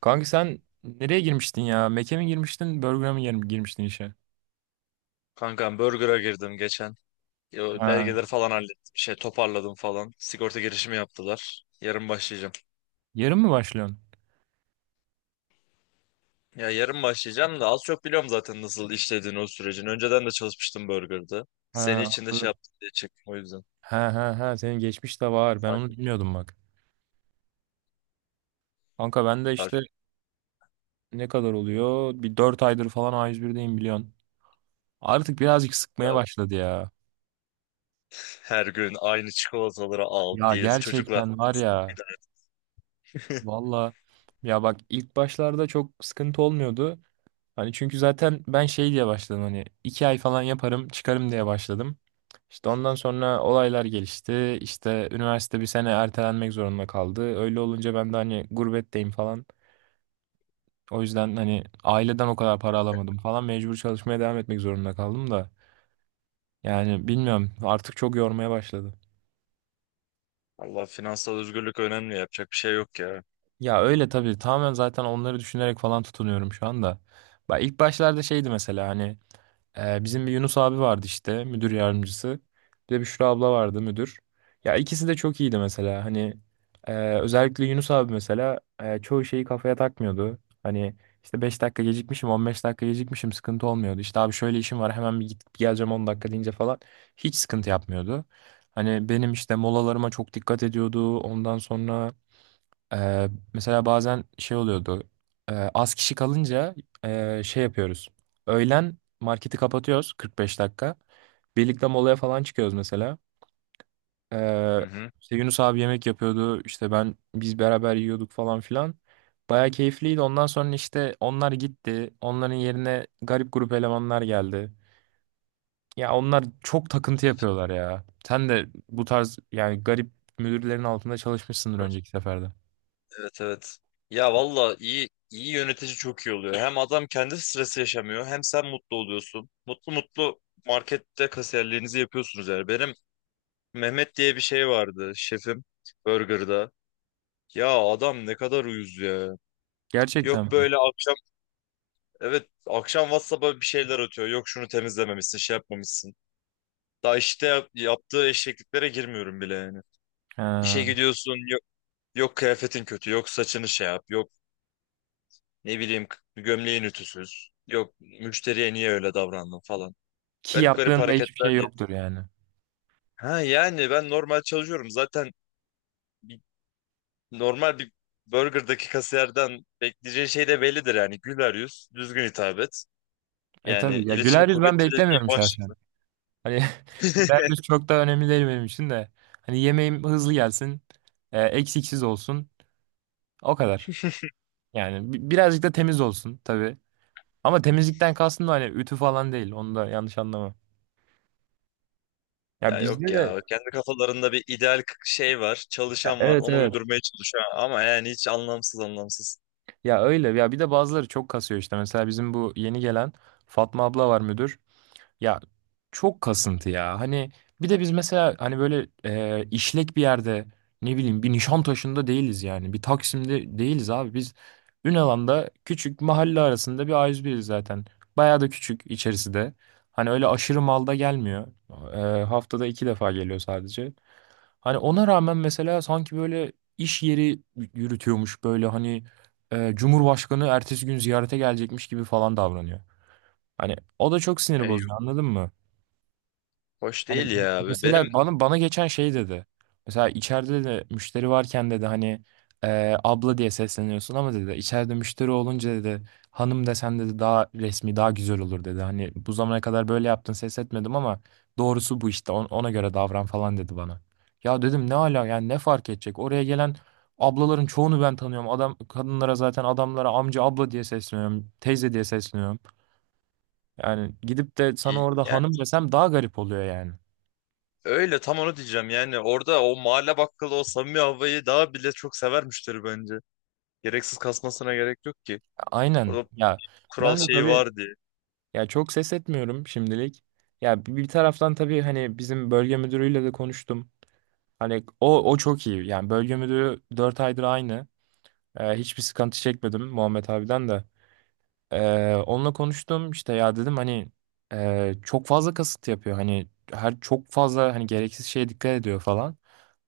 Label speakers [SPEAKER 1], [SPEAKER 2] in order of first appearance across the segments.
[SPEAKER 1] Kanka sen nereye girmiştin ya? Mac'e mi girmiştin, Burger'a mı girmiştin işe?
[SPEAKER 2] Kankam Burger'a girdim geçen. Yo,
[SPEAKER 1] Ha.
[SPEAKER 2] belgeleri falan hallettim. Şey toparladım falan. Sigorta girişimi yaptılar. Yarın başlayacağım.
[SPEAKER 1] Yarın mı başlıyorsun?
[SPEAKER 2] Ya yarın başlayacağım da az çok biliyorum zaten nasıl işlediğini o sürecin. Önceden de çalışmıştım Burger'da. Seni
[SPEAKER 1] Ha,
[SPEAKER 2] için de şey
[SPEAKER 1] anladım.
[SPEAKER 2] yaptım diye çektim o yüzden.
[SPEAKER 1] Ha, ha, ha, senin geçmiş de var. Ben onu
[SPEAKER 2] Takip-
[SPEAKER 1] bilmiyordum bak. Kanka ben de işte
[SPEAKER 2] takip
[SPEAKER 1] ne kadar oluyor? Bir 4 aydır falan A101'deyim biliyorsun. Artık birazcık sıkmaya
[SPEAKER 2] et.
[SPEAKER 1] başladı ya.
[SPEAKER 2] Her gün aynı çikolataları al
[SPEAKER 1] Ya
[SPEAKER 2] diye çocuklar.
[SPEAKER 1] gerçekten var
[SPEAKER 2] Bir
[SPEAKER 1] ya.
[SPEAKER 2] tane.
[SPEAKER 1] Valla. Ya bak ilk başlarda çok sıkıntı olmuyordu. Hani çünkü zaten ben şey diye başladım, hani 2 ay falan yaparım çıkarım diye başladım. İşte ondan sonra olaylar gelişti. İşte üniversite bir sene ertelenmek zorunda kaldı. Öyle olunca ben de hani gurbetteyim falan. O yüzden hani aileden o kadar para alamadım falan. Mecbur çalışmaya devam etmek zorunda kaldım da. Yani bilmiyorum, artık çok yormaya başladı.
[SPEAKER 2] Allah finansal özgürlük önemli yapacak bir şey yok ya.
[SPEAKER 1] Ya öyle tabii, tamamen zaten onları düşünerek falan tutunuyorum şu anda. Bak ilk başlarda şeydi mesela, hani bizim bir Yunus abi vardı işte, müdür yardımcısı. Bir de Büşra abla vardı, müdür. Ya ikisi de çok iyiydi mesela. Hani e, özellikle Yunus abi mesela çoğu şeyi kafaya takmıyordu. Hani işte 5 dakika gecikmişim, 15 dakika gecikmişim, sıkıntı olmuyordu. İşte abi şöyle işim var, hemen bir gidip geleceğim, 10 dakika deyince falan hiç sıkıntı yapmıyordu. Hani benim işte molalarıma çok dikkat ediyordu. Ondan sonra mesela bazen şey oluyordu. Az kişi kalınca şey yapıyoruz. Öğlen marketi kapatıyoruz 45 dakika. Birlikte molaya falan çıkıyoruz mesela.
[SPEAKER 2] Hı
[SPEAKER 1] Ee,
[SPEAKER 2] hı.
[SPEAKER 1] işte Yunus abi yemek yapıyordu. İşte biz beraber yiyorduk falan filan. Baya keyifliydi. Ondan sonra işte onlar gitti. Onların yerine garip grup elemanlar geldi. Ya onlar çok takıntı
[SPEAKER 2] Kötü.
[SPEAKER 1] yapıyorlar ya. Sen de bu tarz yani garip müdürlerin altında çalışmışsındır önceki seferde.
[SPEAKER 2] Evet evet. Ya valla iyi iyi yönetici çok iyi oluyor. Hem adam kendi stresi yaşamıyor hem sen mutlu oluyorsun. Mutlu mutlu markette kasiyerliğinizi yapıyorsunuz yani. Benim Mehmet diye bir şey vardı şefim Burger'da. Ya adam ne kadar uyuz ya.
[SPEAKER 1] Gerçekten
[SPEAKER 2] Yok
[SPEAKER 1] mi?
[SPEAKER 2] böyle akşam evet akşam WhatsApp'a bir şeyler atıyor. Yok şunu temizlememişsin şey yapmamışsın. Daha işte yaptığı eşekliklere girmiyorum bile yani. İşe
[SPEAKER 1] Ha.
[SPEAKER 2] gidiyorsun yok, yok kıyafetin kötü yok saçını şey yap. Yok, ne bileyim, gömleğin ütüsüz. Yok müşteriye niye öyle davrandın falan.
[SPEAKER 1] Ki
[SPEAKER 2] Garip garip
[SPEAKER 1] yaptığında hiçbir
[SPEAKER 2] hareketler
[SPEAKER 1] şey
[SPEAKER 2] diye.
[SPEAKER 1] yoktur yani.
[SPEAKER 2] Ha yani ben normal çalışıyorum. Zaten bir- normal bir burgerdaki kasiyerden bekleyeceğin şey de bellidir yani. Güler yüz, düzgün hitap et.
[SPEAKER 1] E
[SPEAKER 2] Yani
[SPEAKER 1] tabii ya,
[SPEAKER 2] iletişimi
[SPEAKER 1] güler yüz ben
[SPEAKER 2] kuvvetli dediği
[SPEAKER 1] beklemiyorum
[SPEAKER 2] baş.
[SPEAKER 1] şahsen. Hani güler yüz çok da önemli değil benim için de. Hani yemeğim hızlı gelsin, eksiksiz olsun. O kadar. Yani birazcık da temiz olsun tabii. Ama temizlikten kastım da hani ütü falan değil. Onu da yanlış anlama. Ya
[SPEAKER 2] Ya
[SPEAKER 1] bizde
[SPEAKER 2] yok
[SPEAKER 1] de.
[SPEAKER 2] ya kendi kafalarında bir ideal şey var.
[SPEAKER 1] Ya,
[SPEAKER 2] Çalışan var.
[SPEAKER 1] evet,
[SPEAKER 2] Onu
[SPEAKER 1] evet.
[SPEAKER 2] uydurmaya çalışıyor ama yani hiç anlamsız anlamsız.
[SPEAKER 1] Ya öyle. Ya bir de bazıları çok kasıyor işte. Mesela bizim bu yeni gelen Fatma abla var, müdür. Ya çok kasıntı ya. Hani bir de biz mesela hani böyle işlek bir yerde, ne bileyim, bir Nişantaşı'nda değiliz yani. Bir Taksim'de değiliz abi. Biz Ünalan'da küçük mahalle arasında bir A101'iz zaten. Bayağı da küçük, içerisi de. Hani öyle aşırı malda gelmiyor. Haftada 2 defa geliyor sadece. Hani ona rağmen mesela sanki böyle iş yeri yürütüyormuş, böyle hani Cumhurbaşkanı ertesi gün ziyarete gelecekmiş gibi falan davranıyor. Hani o da çok
[SPEAKER 2] Ya
[SPEAKER 1] sinir
[SPEAKER 2] yok,
[SPEAKER 1] bozucu, anladın mı?
[SPEAKER 2] hoş
[SPEAKER 1] Hani
[SPEAKER 2] değil ya. Benim
[SPEAKER 1] mesela bana geçen şey dedi. Mesela içeride de müşteri varken dedi hani abla diye sesleniyorsun ama dedi, içeride müşteri olunca dedi hanım desen dedi daha resmi daha güzel olur dedi. Hani bu zamana kadar böyle yaptın ses etmedim ama doğrusu bu, işte ona göre davran falan dedi bana. Ya dedim ne ala yani, ne fark edecek? Oraya gelen ablaların çoğunu ben tanıyorum. Adam kadınlara, zaten adamlara amca abla diye sesleniyorum, teyze diye sesleniyorum. Yani gidip de sana orada
[SPEAKER 2] yani
[SPEAKER 1] hanım desem daha garip oluyor yani.
[SPEAKER 2] öyle tam onu diyeceğim yani orada o mahalle bakkalı o samimi havayı daha bile çok sever müşteri bence. Gereksiz kasmasına gerek yok ki.
[SPEAKER 1] Aynen.
[SPEAKER 2] Orada
[SPEAKER 1] Ya
[SPEAKER 2] kural
[SPEAKER 1] ben de
[SPEAKER 2] şeyi
[SPEAKER 1] tabii
[SPEAKER 2] var diye.
[SPEAKER 1] ya çok ses etmiyorum şimdilik. Ya bir taraftan tabii hani bizim bölge müdürüyle de konuştum. Hani o çok iyi. Yani bölge müdürü 4 aydır aynı. Hiçbir sıkıntı çekmedim Muhammed abiden de. Onunla konuştum işte, ya dedim hani çok fazla kasıt yapıyor, hani her çok fazla hani gereksiz şeye dikkat ediyor falan.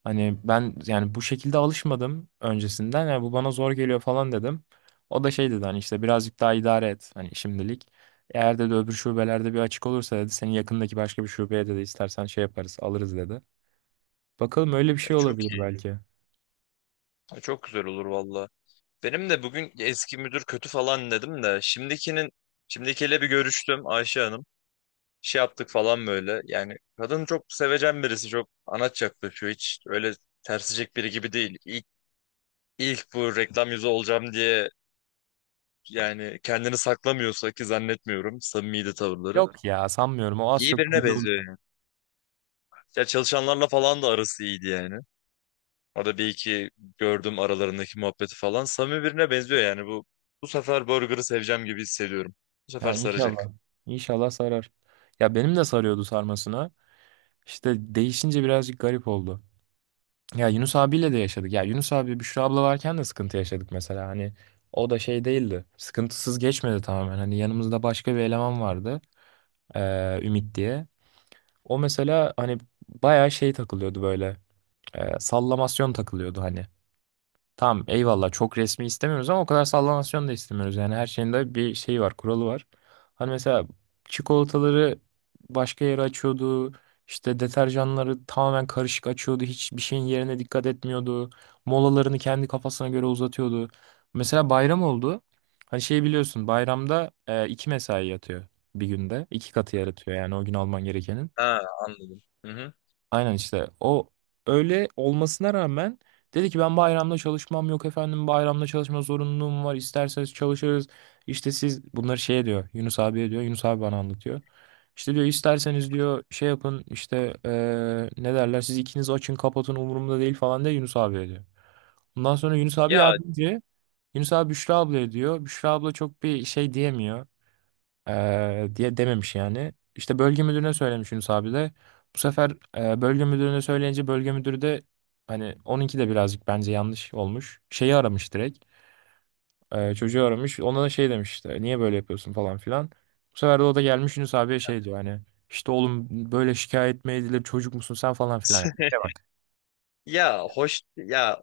[SPEAKER 1] Hani ben yani bu şekilde alışmadım öncesinden, yani bu bana zor geliyor falan dedim. O da şey dedi, hani işte birazcık daha idare et hani şimdilik. Eğer dedi öbür şubelerde bir açık olursa dedi seni yakındaki başka bir şubeye dedi istersen şey yaparız, alırız dedi. Bakalım, öyle bir
[SPEAKER 2] E,
[SPEAKER 1] şey
[SPEAKER 2] çok
[SPEAKER 1] olabilir
[SPEAKER 2] iyi.
[SPEAKER 1] belki.
[SPEAKER 2] E, çok güzel olur valla. Benim de bugün eski müdür kötü falan dedim de şimdikiyle bir görüştüm Ayşe Hanım. Şey yaptık falan böyle. Yani kadın çok sevecen birisi çok anaç yaklaşıyor. Hiç öyle tersicek biri gibi değil. İlk bu reklam yüzü olacağım diye yani kendini saklamıyorsa ki zannetmiyorum samimiydi tavırları.
[SPEAKER 1] Yok ya sanmıyorum, o az
[SPEAKER 2] İyi
[SPEAKER 1] çok
[SPEAKER 2] birine
[SPEAKER 1] belli.
[SPEAKER 2] benziyor yani. Ya çalışanlarla falan da arası iyiydi yani. Orada bir iki gördüm aralarındaki muhabbeti falan. Samimi birine benziyor yani bu. Bu sefer Burger'ı seveceğim gibi hissediyorum. Bu sefer
[SPEAKER 1] Ya
[SPEAKER 2] saracak.
[SPEAKER 1] inşallah. İnşallah sarar. Ya benim de sarıyordu sarmasına. İşte değişince birazcık garip oldu. Ya Yunus abiyle de yaşadık. Ya Yunus abi Büşra abla varken de sıkıntı yaşadık mesela. Hani o da şey değildi. Sıkıntısız geçmedi tamamen. Hani yanımızda başka bir eleman vardı. Ümit diye. O mesela hani bayağı şey takılıyordu böyle. Sallamasyon takılıyordu hani. Tamam eyvallah, çok resmi istemiyoruz ama o kadar sallamasyon da istemiyoruz. Yani her şeyin de bir şeyi var, kuralı var. Hani mesela çikolataları başka yere açıyordu. İşte deterjanları tamamen karışık açıyordu. Hiçbir şeyin yerine dikkat etmiyordu. Molalarını kendi kafasına göre uzatıyordu. Mesela bayram oldu. Hani şey biliyorsun, bayramda 2 mesai yatıyor bir günde. 2 katı yaratıyor yani o gün alman gerekenin.
[SPEAKER 2] Ha, anladım. Hı hı.
[SPEAKER 1] Aynen işte o, öyle olmasına rağmen dedi ki ben bayramda çalışmam, yok efendim bayramda çalışma zorunluluğum var, isterseniz çalışırız. İşte siz bunları şey diyor Yunus abiye, diyor Yunus abi bana anlatıyor. İşte diyor isterseniz diyor şey yapın işte ne derler, siz ikiniz açın kapatın umurumda değil falan diye Yunus abiye diyor. Ondan sonra
[SPEAKER 2] Ya
[SPEAKER 1] Yunus abi Büşra ablaya diyor, Büşra abla çok bir şey diyemiyor. Diye dememiş yani. İşte bölge müdürüne söylemiş Yunus abi de. Bu sefer bölge müdürüne söyleyince bölge müdürü de, hani onunki de birazcık bence yanlış olmuş. Şeyi aramış direkt. Çocuğu aramış. Ona da şey demiş işte, niye böyle yapıyorsun falan filan. Bu sefer de o da gelmiş Yunus abiye şey diyor, hani işte oğlum böyle şikayet mi edilir, çocuk musun sen falan filan. Yani İşe bak.
[SPEAKER 2] ya hoş ya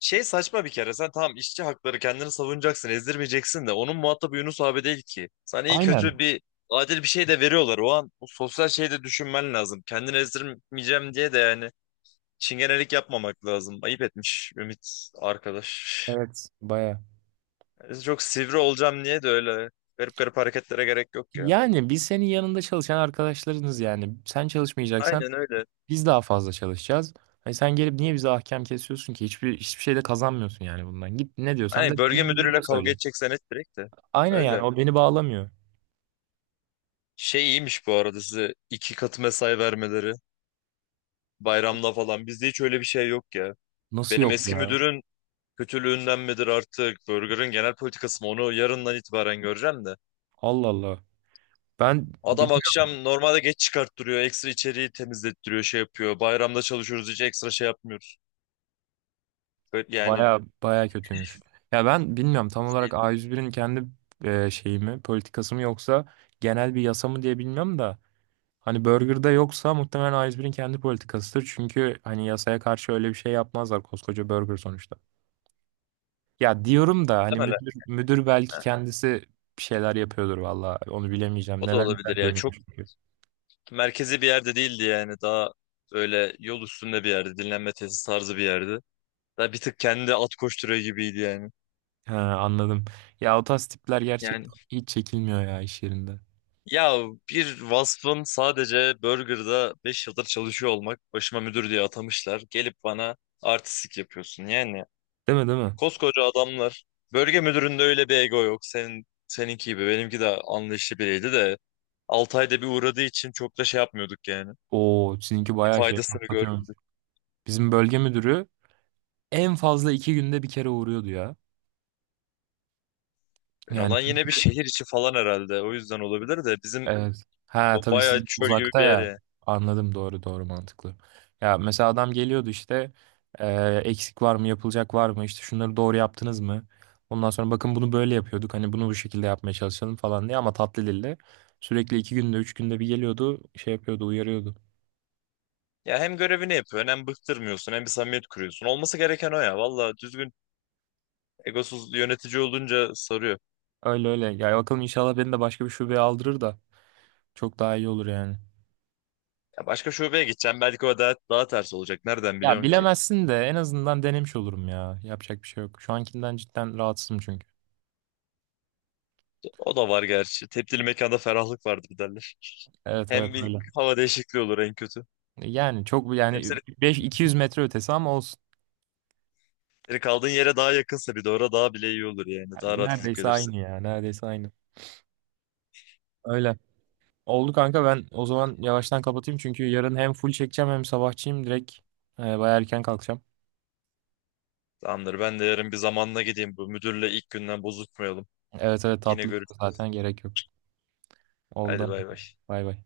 [SPEAKER 2] şey saçma bir kere, sen tamam işçi hakları kendini savunacaksın ezdirmeyeceksin de onun muhatabı Yunus abi değil ki. Sana iyi kötü
[SPEAKER 1] Aynen.
[SPEAKER 2] bir adil bir şey de veriyorlar o an, bu sosyal şeyi de düşünmen lazım. Kendini ezdirmeyeceğim diye de yani çingenelik yapmamak lazım. Ayıp etmiş Ümit arkadaş.
[SPEAKER 1] Evet. Baya.
[SPEAKER 2] Biz çok sivri olacağım niye de öyle. Garip garip hareketlere gerek yok ya.
[SPEAKER 1] Yani biz senin yanında çalışan arkadaşlarınız yani. Sen çalışmayacaksan
[SPEAKER 2] Aynen öyle.
[SPEAKER 1] biz daha fazla çalışacağız. Hani sen gelip niye bize ahkam kesiyorsun ki? Hiçbir şey de kazanmıyorsun yani bundan. Git ne diyorsan da
[SPEAKER 2] Aynen, bölge
[SPEAKER 1] böyle
[SPEAKER 2] müdürüyle
[SPEAKER 1] birilerine
[SPEAKER 2] kavga
[SPEAKER 1] söyle.
[SPEAKER 2] edeceksen et direkt de.
[SPEAKER 1] Aynen, yani
[SPEAKER 2] Öyle.
[SPEAKER 1] o beni bağlamıyor.
[SPEAKER 2] Şey iyiymiş bu arada size iki katı mesai vermeleri. Bayramda falan. Bizde hiç öyle bir şey yok ya.
[SPEAKER 1] Nasıl
[SPEAKER 2] Benim
[SPEAKER 1] yok
[SPEAKER 2] eski
[SPEAKER 1] ya?
[SPEAKER 2] müdürün kötülüğünden midir artık? Burger'ın genel politikası mı? Onu yarından itibaren göreceğim de.
[SPEAKER 1] Allah Allah. Ben
[SPEAKER 2] Adam
[SPEAKER 1] bilmiyorum,
[SPEAKER 2] akşam normalde geç çıkarttırıyor. Ekstra içeriği temizlettiriyor, şey yapıyor. Bayramda çalışıyoruz hiç ekstra şey yapmıyor. Böyle yani
[SPEAKER 1] baya baya kötüymüş. Ya ben bilmiyorum tam
[SPEAKER 2] şey,
[SPEAKER 1] olarak A101'in kendi şeyi mi, politikası mı, yoksa genel bir yasa mı diye bilmiyorum da. Hani Burger'da yoksa muhtemelen A101'in kendi politikasıdır. Çünkü hani yasaya karşı öyle bir şey yapmazlar koskoca Burger sonuçta. Ya diyorum da hani
[SPEAKER 2] muhtemelen,
[SPEAKER 1] müdür belki
[SPEAKER 2] ha,
[SPEAKER 1] kendisi bir şeyler yapıyordur valla. Onu bilemeyeceğim.
[SPEAKER 2] o da
[SPEAKER 1] Neler
[SPEAKER 2] olabilir
[SPEAKER 1] neler
[SPEAKER 2] ya. Çok
[SPEAKER 1] dönüyormuş çünkü.
[SPEAKER 2] merkezi bir yerde değildi yani. Daha böyle yol üstünde bir yerde. Dinlenme tesis tarzı bir yerde. Daha bir tık kendi at koşturuyor gibiydi yani.
[SPEAKER 1] Ha, anladım. Ya o tarz tipler
[SPEAKER 2] Yani
[SPEAKER 1] gerçekten hiç çekilmiyor ya iş yerinde.
[SPEAKER 2] ya bir vasfın sadece burgerda 5 yıldır çalışıyor olmak, başıma müdür diye atamışlar. Gelip bana artistik yapıyorsun. Yani
[SPEAKER 1] Değil mi, değil mi?
[SPEAKER 2] koskoca adamlar, bölge müdüründe öyle bir ego yok. Senin seninki gibi benimki de anlayışlı biriydi de 6 ayda bir uğradığı için çok da şey yapmıyorduk yani.
[SPEAKER 1] Oo sizinki bayağı şey
[SPEAKER 2] Faydasını
[SPEAKER 1] patlatıyormuş.
[SPEAKER 2] görmedim.
[SPEAKER 1] Bizim bölge müdürü en fazla 2 günde bir kere uğruyordu ya.
[SPEAKER 2] Yani
[SPEAKER 1] Yani.
[SPEAKER 2] olan yine bir şehir içi falan herhalde. O yüzden olabilir de, bizim
[SPEAKER 1] Evet. Ha tabii, siz
[SPEAKER 2] bayağı çöl gibi
[SPEAKER 1] uzakta
[SPEAKER 2] bir yer
[SPEAKER 1] ya.
[SPEAKER 2] ya.
[SPEAKER 1] Anladım, doğru doğru, mantıklı. Ya mesela adam geliyordu işte, e, eksik var mı, yapılacak var mı, işte şunları doğru yaptınız mı? Ondan sonra bakın bunu böyle yapıyorduk, hani bunu bu şekilde yapmaya çalışalım falan diye, ama tatlı dille. Sürekli 2 günde 3 günde bir geliyordu, şey yapıyordu, uyarıyordu.
[SPEAKER 2] Ya hem görevini yapıyorsun hem bıktırmıyorsun hem bir samimiyet kuruyorsun. Olması gereken o ya. Valla düzgün egosuz yönetici olunca sarıyor.
[SPEAKER 1] Öyle öyle ya, bakalım inşallah beni de başka bir şubeye aldırır da çok daha iyi olur yani.
[SPEAKER 2] Ya başka şubeye gideceğim. Belki o daha ters olacak. Nereden
[SPEAKER 1] Ya
[SPEAKER 2] biliyorsun ki?
[SPEAKER 1] bilemezsin de en azından denemiş olurum, ya yapacak bir şey yok. Şu ankinden cidden rahatsızım çünkü.
[SPEAKER 2] O da var gerçi. Tebdili mekanda ferahlık vardır derler.
[SPEAKER 1] Evet evet,
[SPEAKER 2] Hem bir
[SPEAKER 1] öyle.
[SPEAKER 2] hava değişikliği olur en kötü.
[SPEAKER 1] Yani çok,
[SPEAKER 2] Hem
[SPEAKER 1] yani
[SPEAKER 2] senin,
[SPEAKER 1] 5.200 metre ötesi ama olsun.
[SPEAKER 2] senin kaldığın yere daha yakınsa bir de orada daha bile iyi olur yani. Daha
[SPEAKER 1] Yani
[SPEAKER 2] rahat gidip
[SPEAKER 1] neredeyse
[SPEAKER 2] gelirsin.
[SPEAKER 1] aynı ya. Neredeyse aynı. Öyle. Oldu kanka, ben o zaman yavaştan kapatayım çünkü yarın hem full çekeceğim hem sabahçıyım direkt. Bayağı erken kalkacağım.
[SPEAKER 2] Tamamdır. Ben de yarın bir zamanla gideyim. Bu müdürle ilk günden bozuşmayalım.
[SPEAKER 1] Evet evet,
[SPEAKER 2] Yine
[SPEAKER 1] tatlı
[SPEAKER 2] görüşürüz.
[SPEAKER 1] zaten, gerek yok.
[SPEAKER 2] Hadi
[SPEAKER 1] Oldu.
[SPEAKER 2] bay bay.
[SPEAKER 1] Bay bay.